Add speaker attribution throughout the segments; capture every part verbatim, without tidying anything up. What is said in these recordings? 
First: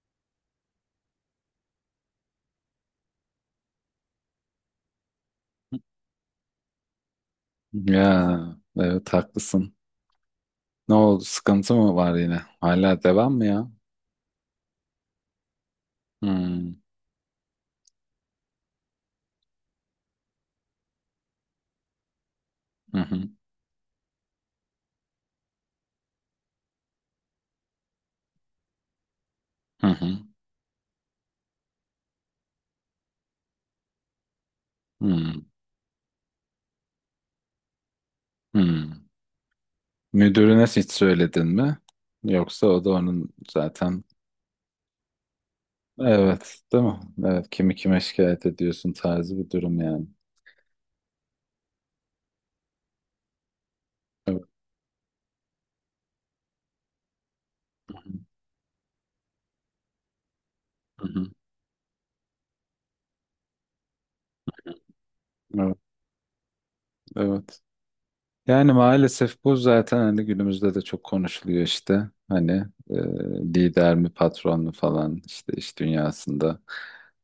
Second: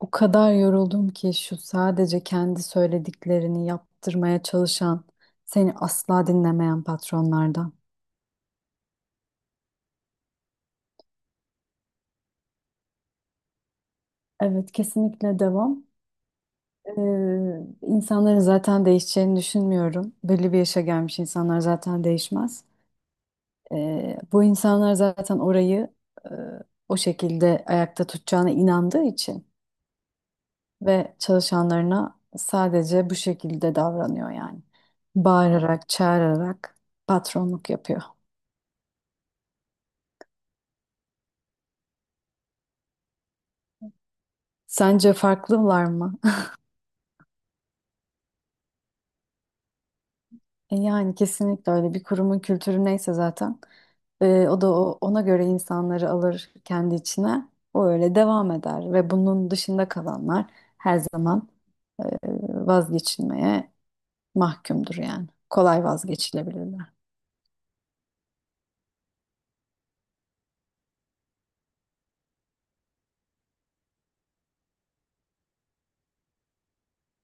Speaker 1: O kadar yoruldum ki şu sadece kendi söylediklerini yaptırmaya çalışan, seni asla dinlemeyen patronlardan.
Speaker 2: Ya evet, haklısın. Ne oldu? Sıkıntı mı var yine? Hala devam mı ya?
Speaker 1: Evet, kesinlikle devam.
Speaker 2: Hmm.
Speaker 1: Ee, insanların zaten değişeceğini düşünmüyorum. Belli bir yaşa gelmiş insanlar zaten değişmez.
Speaker 2: Hı hı.
Speaker 1: Ee, bu insanlar zaten orayı e, o şekilde ayakta tutacağına inandığı için
Speaker 2: Hı hı.
Speaker 1: ve çalışanlarına sadece bu şekilde davranıyor yani.
Speaker 2: Hmm.
Speaker 1: Bağırarak, çağırarak patronluk yapıyor.
Speaker 2: Hmm. Müdürüne hiç söyledin mi? Yoksa o da onun zaten.
Speaker 1: Sence farklılar mı?
Speaker 2: Evet, değil mi? Evet, kimi kime şikayet ediyorsun tarzı bir durum yani.
Speaker 1: E Yani kesinlikle öyle bir kurumun kültürü neyse zaten,
Speaker 2: Evet.
Speaker 1: e, o da o- ona göre insanları alır kendi içine. O öyle devam eder ve bunun dışında kalanlar her
Speaker 2: Hı hı.
Speaker 1: zaman e, vazgeçilmeye mahkumdur yani.
Speaker 2: Evet.
Speaker 1: Kolay vazgeçilebilirler.
Speaker 2: Evet. Yani maalesef bu zaten hani günümüzde de çok konuşuluyor işte. Hani e, lider mi patron mu falan işte iş dünyasında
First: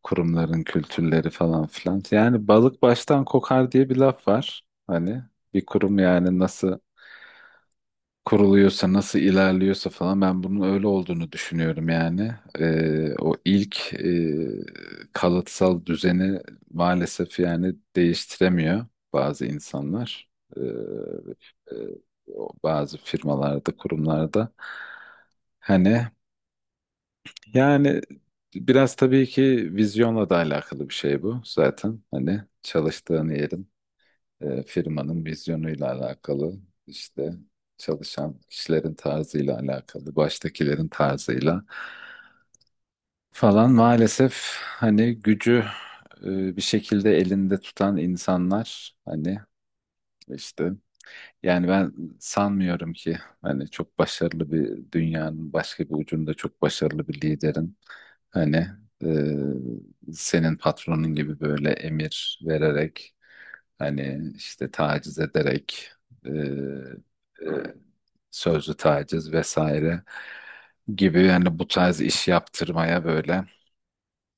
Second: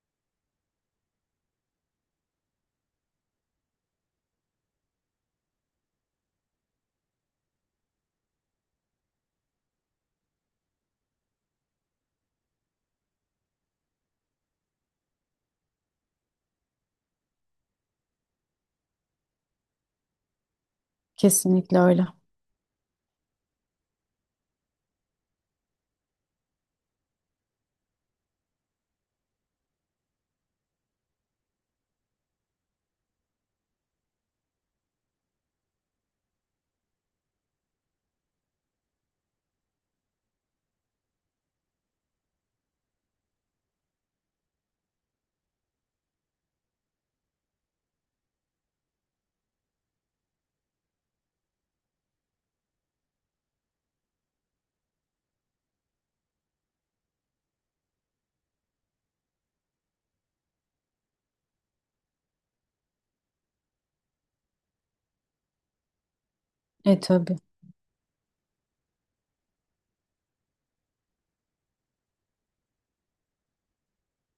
Speaker 2: kurumların kültürleri falan filan. Yani balık baştan kokar diye bir laf var. Hani bir kurum yani nasıl kuruluyorsa, nasıl ilerliyorsa falan ben bunun öyle olduğunu düşünüyorum yani. Ee, o ilk e, kalıtsal düzeni maalesef yani değiştiremiyor bazı insanlar. Ee, e,
Speaker 1: Kesinlikle öyle.
Speaker 2: o bazı firmalarda, kurumlarda. Hani yani biraz tabii ki vizyonla da alakalı bir şey bu zaten. Hani çalıştığın yerin e, firmanın vizyonuyla alakalı işte çalışan kişilerin tarzıyla alakalı, baştakilerin tarzıyla falan maalesef hani gücü e, bir şekilde elinde tutan insanlar hani işte yani ben sanmıyorum ki hani çok başarılı bir dünyanın başka bir ucunda çok başarılı bir liderin hani e, senin patronun gibi böyle emir vererek hani işte taciz ederek e,
Speaker 1: E tabii.
Speaker 2: e, sözlü taciz vesaire gibi yani bu tarz iş yaptırmaya böyle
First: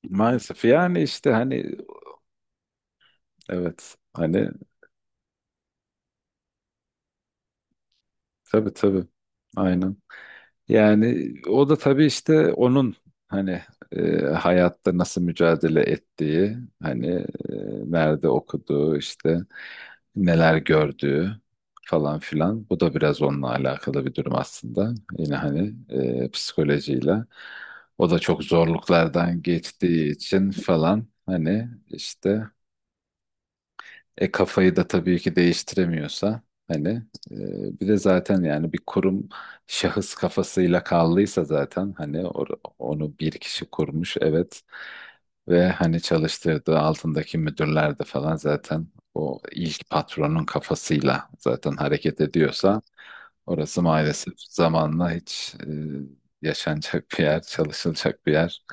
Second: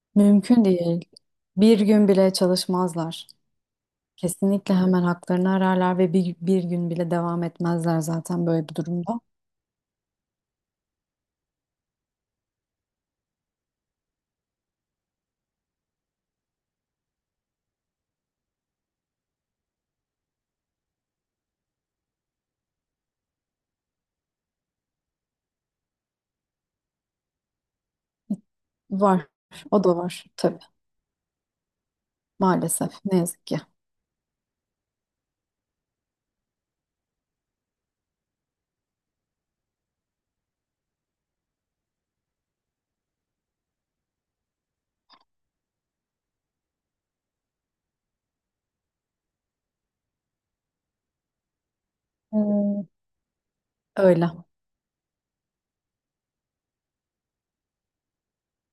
Speaker 2: maalesef
Speaker 1: Mümkün
Speaker 2: yani
Speaker 1: değil.
Speaker 2: işte hani
Speaker 1: Bir gün bile çalışmazlar.
Speaker 2: evet hani
Speaker 1: Kesinlikle hemen haklarını ararlar ve bir, bir gün bile devam etmezler zaten böyle
Speaker 2: tabii
Speaker 1: bir
Speaker 2: tabii
Speaker 1: durumda.
Speaker 2: aynen. Yani o da tabii işte onun hani e, hayatta nasıl mücadele ettiği, hani e, nerede okuduğu, işte neler gördüğü falan filan. Bu da biraz onunla alakalı bir durum aslında. Yine hani e, psikolojiyle. O da çok
Speaker 1: Var.
Speaker 2: zorluklardan
Speaker 1: O da
Speaker 2: geçtiği
Speaker 1: var
Speaker 2: için
Speaker 1: tabii.
Speaker 2: falan hani işte
Speaker 1: Maalesef. Ne yazık ki.
Speaker 2: e kafayı da tabii ki değiştiremiyorsa hani e, bir de zaten yani bir kurum şahıs kafasıyla kaldıysa zaten hani or- onu bir kişi kurmuş, evet, ve hani çalıştırdığı altındaki müdürler de falan zaten o ilk patronun kafasıyla zaten hareket ediyorsa
Speaker 1: Ee,
Speaker 2: orası
Speaker 1: Öyle.
Speaker 2: maalesef zamanla hiç e, yaşanacak bir yer, çalışılacak bir yer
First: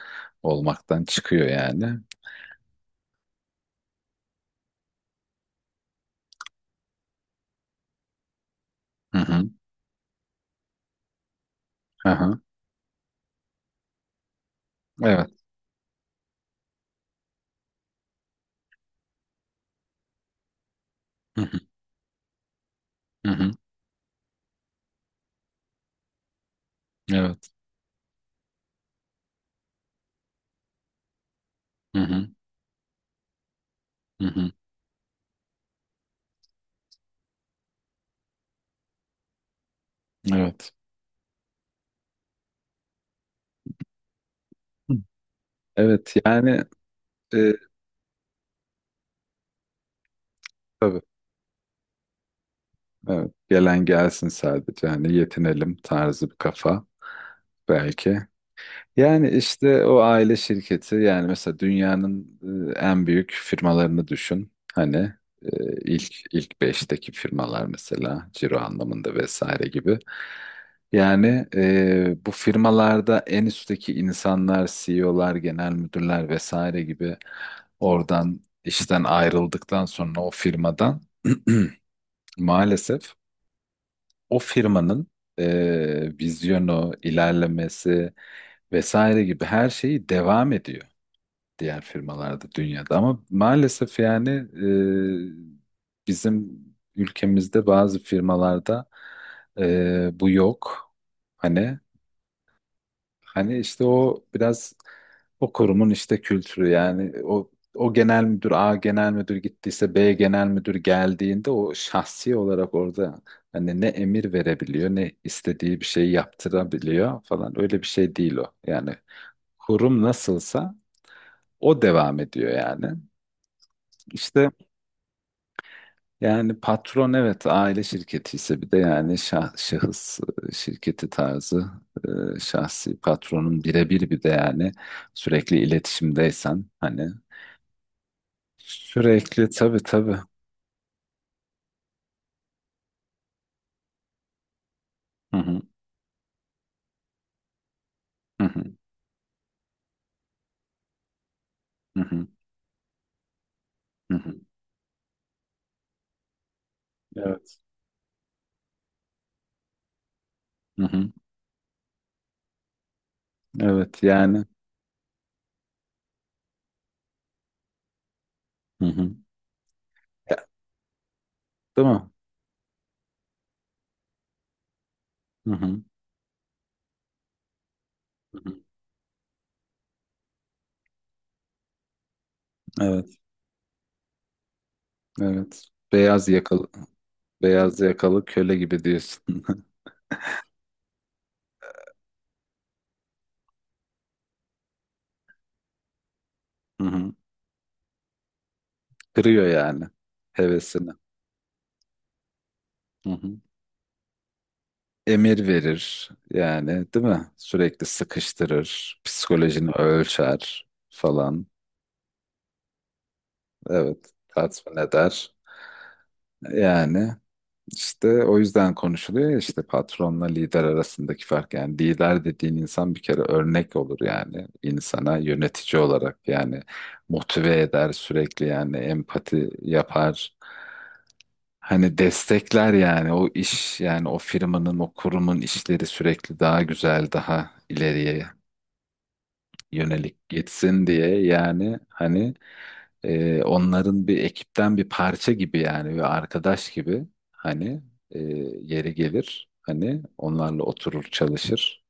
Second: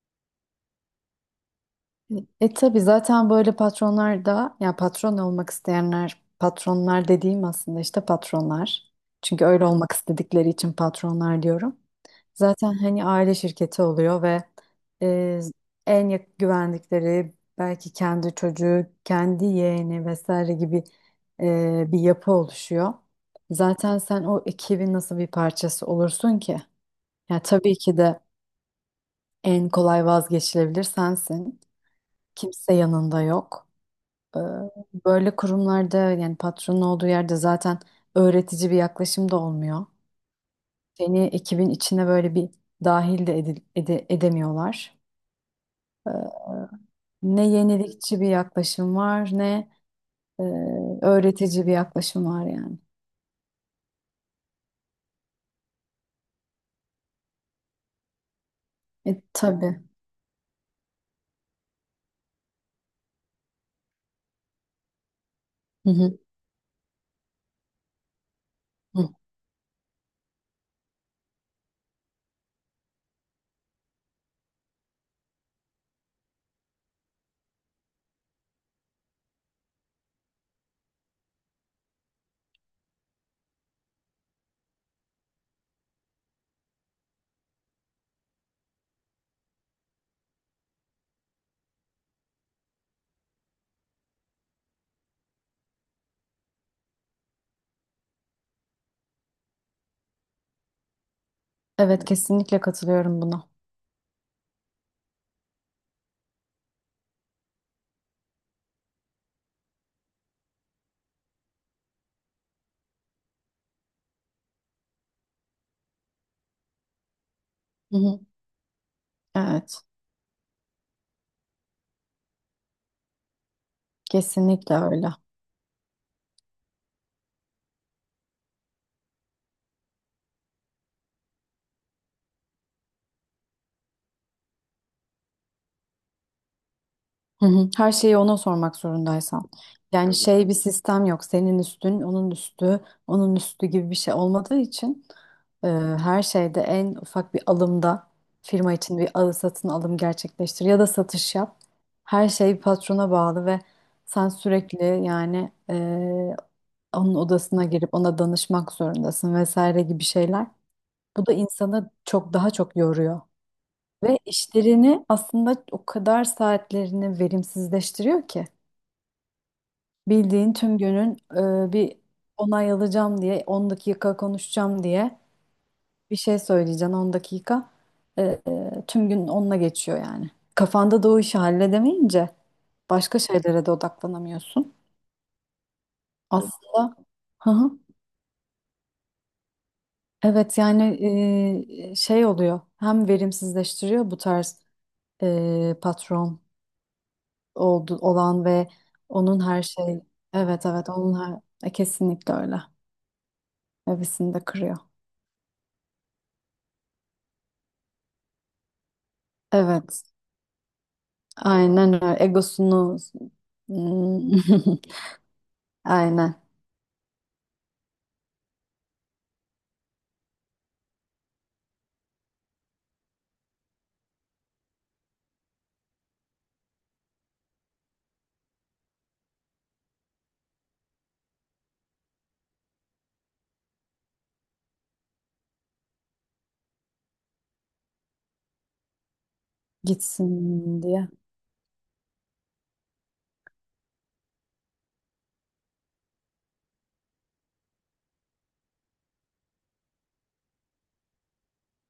Speaker 2: olmaktan çıkıyor yani.
Speaker 1: E tabii, zaten böyle patronlar da ya patron olmak isteyenler, patronlar dediğim aslında işte patronlar.
Speaker 2: Hı
Speaker 1: Çünkü
Speaker 2: hı.
Speaker 1: öyle olmak istedikleri için patronlar diyorum.
Speaker 2: Aha.
Speaker 1: Zaten hani aile şirketi oluyor ve
Speaker 2: Evet.
Speaker 1: e, en yak- güvendikleri belki kendi çocuğu, kendi yeğeni vesaire gibi
Speaker 2: Hı hı.
Speaker 1: e, bir yapı oluşuyor.
Speaker 2: Hı hı.
Speaker 1: Zaten sen o ekibin nasıl bir parçası olursun ki? Ya
Speaker 2: Evet.
Speaker 1: tabii ki de en kolay vazgeçilebilir sensin.
Speaker 2: Hı hı.
Speaker 1: Kimse yanında yok.
Speaker 2: Hı
Speaker 1: Ee,
Speaker 2: hı.
Speaker 1: Böyle kurumlarda, yani patronun olduğu yerde, zaten öğretici bir yaklaşım da olmuyor.
Speaker 2: Evet.
Speaker 1: Seni ekibin içine böyle bir dahil de edil- ede-
Speaker 2: Hı.
Speaker 1: edemiyorlar.
Speaker 2: Evet yani
Speaker 1: Ne
Speaker 2: e,
Speaker 1: yenilikçi bir yaklaşım var, ne e,
Speaker 2: tabii
Speaker 1: öğretici bir yaklaşım var yani.
Speaker 2: evet, gelen gelsin sadece hani yetinelim tarzı bir kafa belki.
Speaker 1: E,
Speaker 2: Yani
Speaker 1: tabii.
Speaker 2: işte o aile şirketi yani mesela dünyanın e, en büyük firmalarını düşün. Hani e,
Speaker 1: Hı
Speaker 2: ilk
Speaker 1: hı.
Speaker 2: ilk beşteki firmalar mesela ciro
Speaker 1: Hı.
Speaker 2: anlamında vesaire gibi. Yani e, bu firmalarda en üstteki insanlar, C E O'lar, genel müdürler vesaire gibi oradan işten ayrıldıktan sonra o firmadan maalesef o firmanın e, vizyonu, ilerlemesi vesaire gibi her şeyi devam ediyor diğer firmalarda dünyada. Ama maalesef yani e, bizim ülkemizde bazı firmalarda e, bu yok. Hani
Speaker 1: Evet, kesinlikle katılıyorum buna.
Speaker 2: hani işte o biraz o kurumun işte kültürü yani o o genel müdür A genel müdür gittiyse B genel müdür geldiğinde o şahsi olarak orada hani ne emir verebiliyor ne istediği bir şey yaptırabiliyor falan öyle bir
Speaker 1: Hı
Speaker 2: şey
Speaker 1: hı.
Speaker 2: değil o. Yani
Speaker 1: Evet,
Speaker 2: kurum nasılsa o devam ediyor yani. İşte
Speaker 1: kesinlikle öyle.
Speaker 2: yani patron evet aile şirketi ise bir de yani şah- şahıs e, şirketi tarzı e, şahsi patronun birebir bir de yani sürekli iletişimdeysen hani
Speaker 1: Hı hı. Her şeyi ona sormak
Speaker 2: sürekli
Speaker 1: zorundaysan.
Speaker 2: tabii
Speaker 1: Yani tabii,
Speaker 2: tabii.
Speaker 1: şey, bir sistem yok. Senin üstün, onun üstü, onun üstü gibi bir şey olmadığı için,
Speaker 2: Hı hı,
Speaker 1: e, her şeyde, en ufak bir alımda,
Speaker 2: hı hı,
Speaker 1: firma için bir alı satın alım gerçekleştir ya da satış yap.
Speaker 2: hı hı,
Speaker 1: Her şey patrona bağlı ve
Speaker 2: hı
Speaker 1: sen
Speaker 2: hı.
Speaker 1: sürekli yani e, onun
Speaker 2: Evet.
Speaker 1: odasına girip ona danışmak zorundasın, vesaire gibi şeyler.
Speaker 2: Hı hı,
Speaker 1: Bu da insanı çok daha çok yoruyor.
Speaker 2: evet
Speaker 1: Ve
Speaker 2: yani.
Speaker 1: işlerini, aslında o kadar saatlerini verimsizleştiriyor ki.
Speaker 2: Hı hı.
Speaker 1: Bildiğin tüm günün e,
Speaker 2: Değil
Speaker 1: bir
Speaker 2: mi?
Speaker 1: onay alacağım diye on dakika, konuşacağım diye
Speaker 2: Hı hı,
Speaker 1: bir şey söyleyeceksin on dakika. E,
Speaker 2: hı hı.
Speaker 1: e, tüm gün onunla geçiyor yani. Kafanda da o işi halledemeyince başka
Speaker 2: Evet,
Speaker 1: şeylere de odaklanamıyorsun.
Speaker 2: evet. Beyaz yakalı
Speaker 1: Aslında, hı hı.
Speaker 2: beyaz yakalı köle gibi diyorsun.
Speaker 1: Evet yani e, şey oluyor, hem verimsizleştiriyor bu tarz e, patron
Speaker 2: Hı hı.
Speaker 1: oldu, olan ve onun
Speaker 2: Kırıyor
Speaker 1: her
Speaker 2: yani
Speaker 1: şey, evet evet
Speaker 2: hevesini.
Speaker 1: onun her, e, kesinlikle öyle.
Speaker 2: Hı hı.
Speaker 1: Hevesini de kırıyor.
Speaker 2: Emir verir yani, değil mi? Sürekli sıkıştırır, psikolojini
Speaker 1: Evet.
Speaker 2: ölçer falan.
Speaker 1: Aynen öyle. Egosunu.
Speaker 2: Evet,
Speaker 1: Hmm.
Speaker 2: tatmin eder.
Speaker 1: Aynen.
Speaker 2: Yani işte o yüzden konuşuluyor ya, işte patronla lider arasındaki fark. Yani lider dediğin insan bir kere örnek olur yani, insana yönetici olarak yani motive eder sürekli yani empati yapar. Hani destekler yani o iş yani o firmanın o kurumun işleri sürekli daha güzel daha ileriye yönelik
Speaker 1: Gitsin
Speaker 2: gitsin
Speaker 1: diye.
Speaker 2: diye yani hani e, onların bir ekipten bir parça gibi yani ve arkadaş gibi hani e, yeri gelir hani onlarla oturur çalışır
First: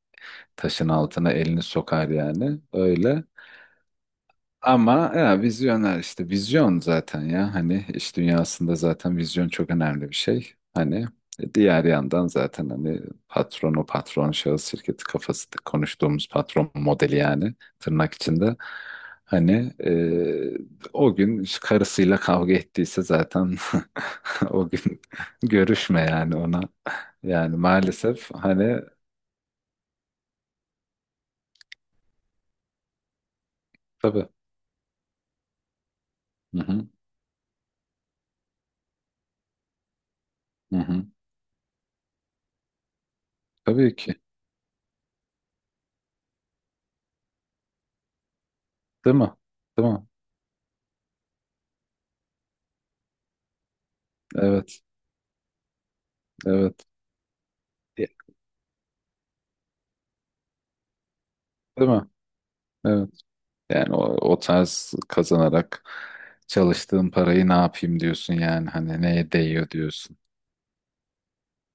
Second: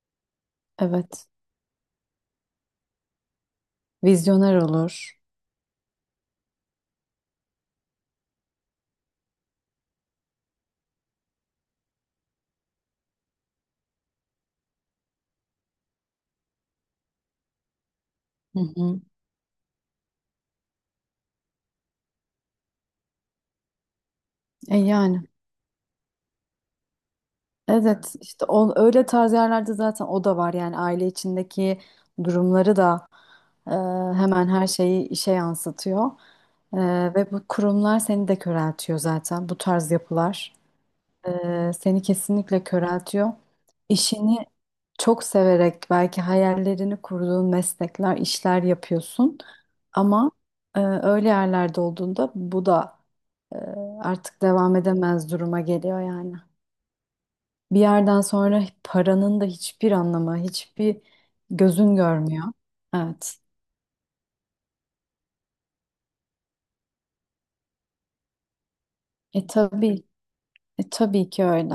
Speaker 2: taşın
Speaker 1: Evet.
Speaker 2: altına elini sokar yani öyle
Speaker 1: Vizyoner
Speaker 2: ama
Speaker 1: olur.
Speaker 2: ya, vizyoner işte vizyon zaten ya hani iş dünyasında zaten vizyon çok önemli bir şey. Hani e, diğer yandan zaten hani patron o patron şahıs şirketi kafası konuştuğumuz patron modeli yani tırnak içinde.
Speaker 1: Hı hı.
Speaker 2: Hani e, o gün karısıyla kavga ettiyse zaten o
Speaker 1: E
Speaker 2: gün
Speaker 1: yani
Speaker 2: görüşme yani ona. Yani
Speaker 1: evet,
Speaker 2: maalesef
Speaker 1: işte o,
Speaker 2: hani
Speaker 1: öyle tarz yerlerde zaten o da var yani, aile içindeki durumları da e,
Speaker 2: tabii.
Speaker 1: hemen her şeyi işe yansıtıyor.
Speaker 2: Hı
Speaker 1: E,
Speaker 2: hı,
Speaker 1: Ve bu kurumlar seni de köreltiyor, zaten bu tarz yapılar.
Speaker 2: hı hı.
Speaker 1: Ee, seni kesinlikle köreltiyor.
Speaker 2: Tabii ki.
Speaker 1: İşini çok severek, belki hayallerini kurduğun meslekler, işler
Speaker 2: Değil mi?
Speaker 1: yapıyorsun.
Speaker 2: Değil mi?
Speaker 1: Ama e, öyle yerlerde olduğunda bu da e, artık devam
Speaker 2: Evet,
Speaker 1: edemez duruma geliyor yani.
Speaker 2: evet.
Speaker 1: Bir yerden sonra paranın da hiçbir anlamı, hiçbir
Speaker 2: Değil
Speaker 1: gözün
Speaker 2: mi?
Speaker 1: görmüyor.
Speaker 2: Evet.
Speaker 1: Evet.
Speaker 2: Yani o, o tarz kazanarak çalıştığın parayı ne yapayım diyorsun yani hani neye
Speaker 1: E
Speaker 2: değiyor
Speaker 1: tabii,
Speaker 2: diyorsun.
Speaker 1: e, tabii ki öyle.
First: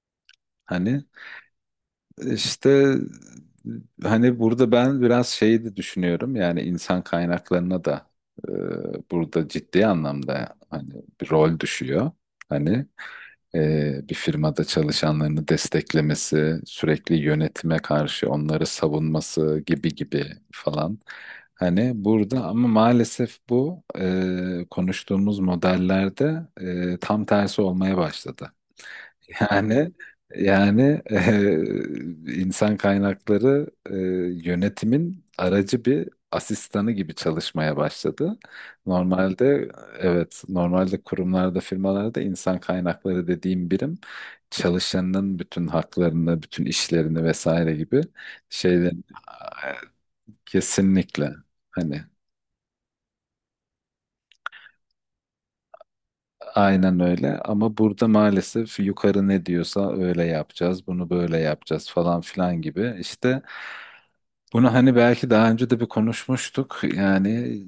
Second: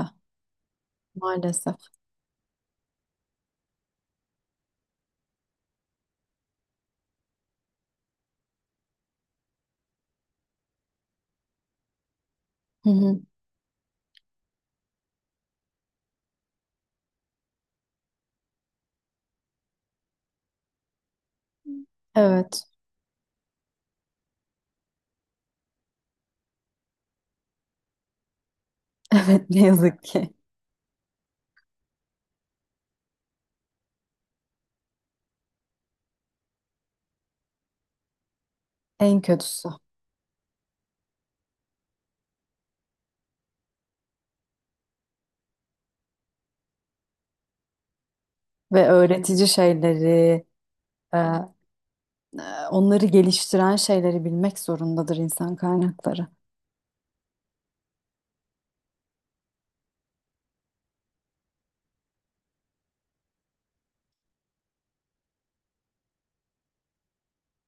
Speaker 2: Hani
Speaker 1: Maalesef.
Speaker 2: işte hani burada ben biraz şeyi de düşünüyorum yani insan kaynaklarına da e, burada ciddi anlamda hani bir rol düşüyor. Hani
Speaker 1: Hı hı.
Speaker 2: e, bir firmada çalışanlarını desteklemesi, sürekli yönetime karşı onları savunması gibi gibi falan. Hani burada
Speaker 1: Evet.
Speaker 2: ama maalesef bu e, konuştuğumuz modellerde e, tam tersi olmaya başladı.
Speaker 1: Evet, ne
Speaker 2: Yani
Speaker 1: yazık ki.
Speaker 2: yani eee, insan kaynakları eee, yönetimin aracı bir asistanı gibi çalışmaya başladı.
Speaker 1: En
Speaker 2: Normalde
Speaker 1: kötüsü.
Speaker 2: evet normalde kurumlarda firmalarda insan kaynakları dediğim birim çalışanın bütün haklarını, bütün işlerini vesaire gibi
Speaker 1: Ve
Speaker 2: şeylerin
Speaker 1: öğretici şeyleri, e, e,
Speaker 2: kesinlikle hani
Speaker 1: onları geliştiren şeyleri bilmek zorundadır insan kaynakları.
Speaker 2: aynen öyle ama burada maalesef yukarı ne diyorsa öyle yapacağız, bunu böyle yapacağız falan filan gibi işte bunu hani belki daha önce de bir konuşmuştuk. Yani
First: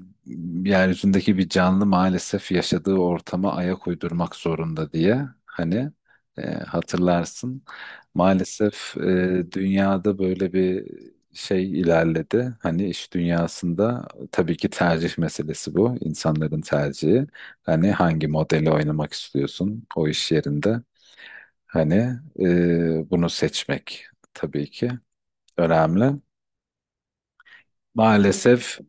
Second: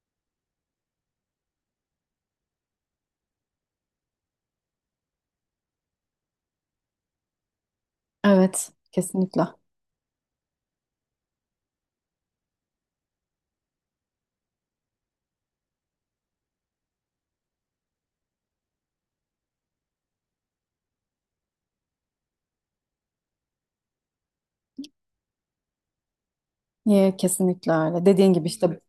Speaker 2: yeryüzündeki bir canlı maalesef yaşadığı ortama ayak uydurmak zorunda diye. Hani e, hatırlarsın.
Speaker 1: Evet,
Speaker 2: Maalesef e,
Speaker 1: kesinlikle.
Speaker 2: dünyada böyle bir şey ilerledi. Hani iş dünyasında tabii ki tercih meselesi bu. İnsanların tercihi. Hani hangi modeli oynamak istiyorsun o iş yerinde? Hani e, bunu seçmek tabii ki önemli.
Speaker 1: Niye? Kesinlikle öyle. Dediğin gibi
Speaker 2: Maalesef
Speaker 1: işte,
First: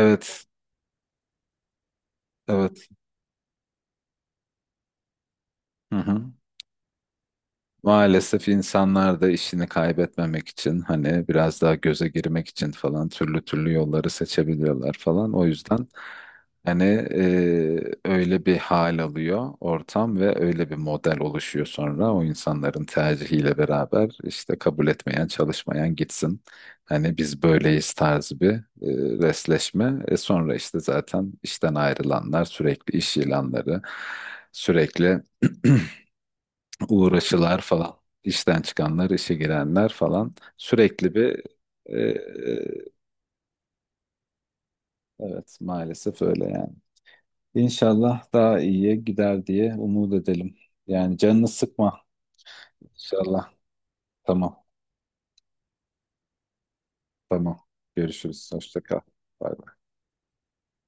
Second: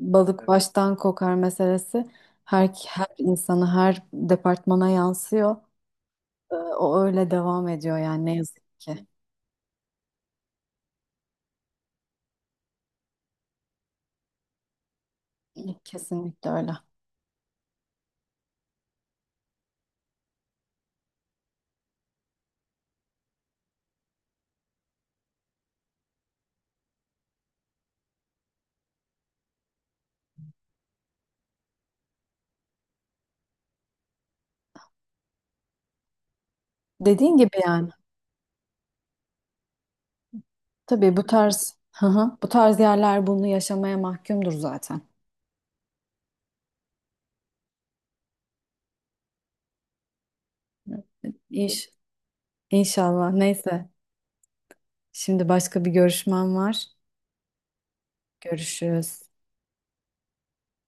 Speaker 1: balık, evet, baştan kokar meselesi her,
Speaker 2: evet.
Speaker 1: her insanı, her departmana yansıyor.
Speaker 2: Hı hı.
Speaker 1: E, O öyle devam ediyor yani, ne
Speaker 2: Maalesef
Speaker 1: yazık ki.
Speaker 2: insanlar da işini kaybetmemek için hani biraz daha göze girmek için falan türlü türlü yolları seçebiliyorlar falan. O yüzden
Speaker 1: Kesinlikle öyle.
Speaker 2: hani e, öyle bir hal alıyor ortam ve öyle bir model oluşuyor sonra o insanların tercihiyle beraber işte kabul etmeyen çalışmayan gitsin. Hani biz böyleyiz tarzı bir e, resleşme. E sonra işte zaten işten ayrılanlar sürekli iş ilanları sürekli
Speaker 1: Dediğin gibi
Speaker 2: uğraşılar
Speaker 1: yani.
Speaker 2: falan. İşten çıkanlar, işe girenler falan. Sürekli
Speaker 1: Tabii bu
Speaker 2: bir
Speaker 1: tarz,
Speaker 2: e,
Speaker 1: hı hı, bu
Speaker 2: e,
Speaker 1: tarz yerler bunu yaşamaya mahkumdur zaten.
Speaker 2: evet maalesef öyle yani. İnşallah daha iyiye gider diye umut edelim. Yani canını
Speaker 1: İş,
Speaker 2: sıkma,
Speaker 1: inşallah.
Speaker 2: inşallah.
Speaker 1: Neyse.
Speaker 2: Tamam,
Speaker 1: Şimdi başka bir görüşmem var.
Speaker 2: tamam. Görüşürüz. Hoşça kal.
Speaker 1: Görüşürüz.
Speaker 2: Bay bay.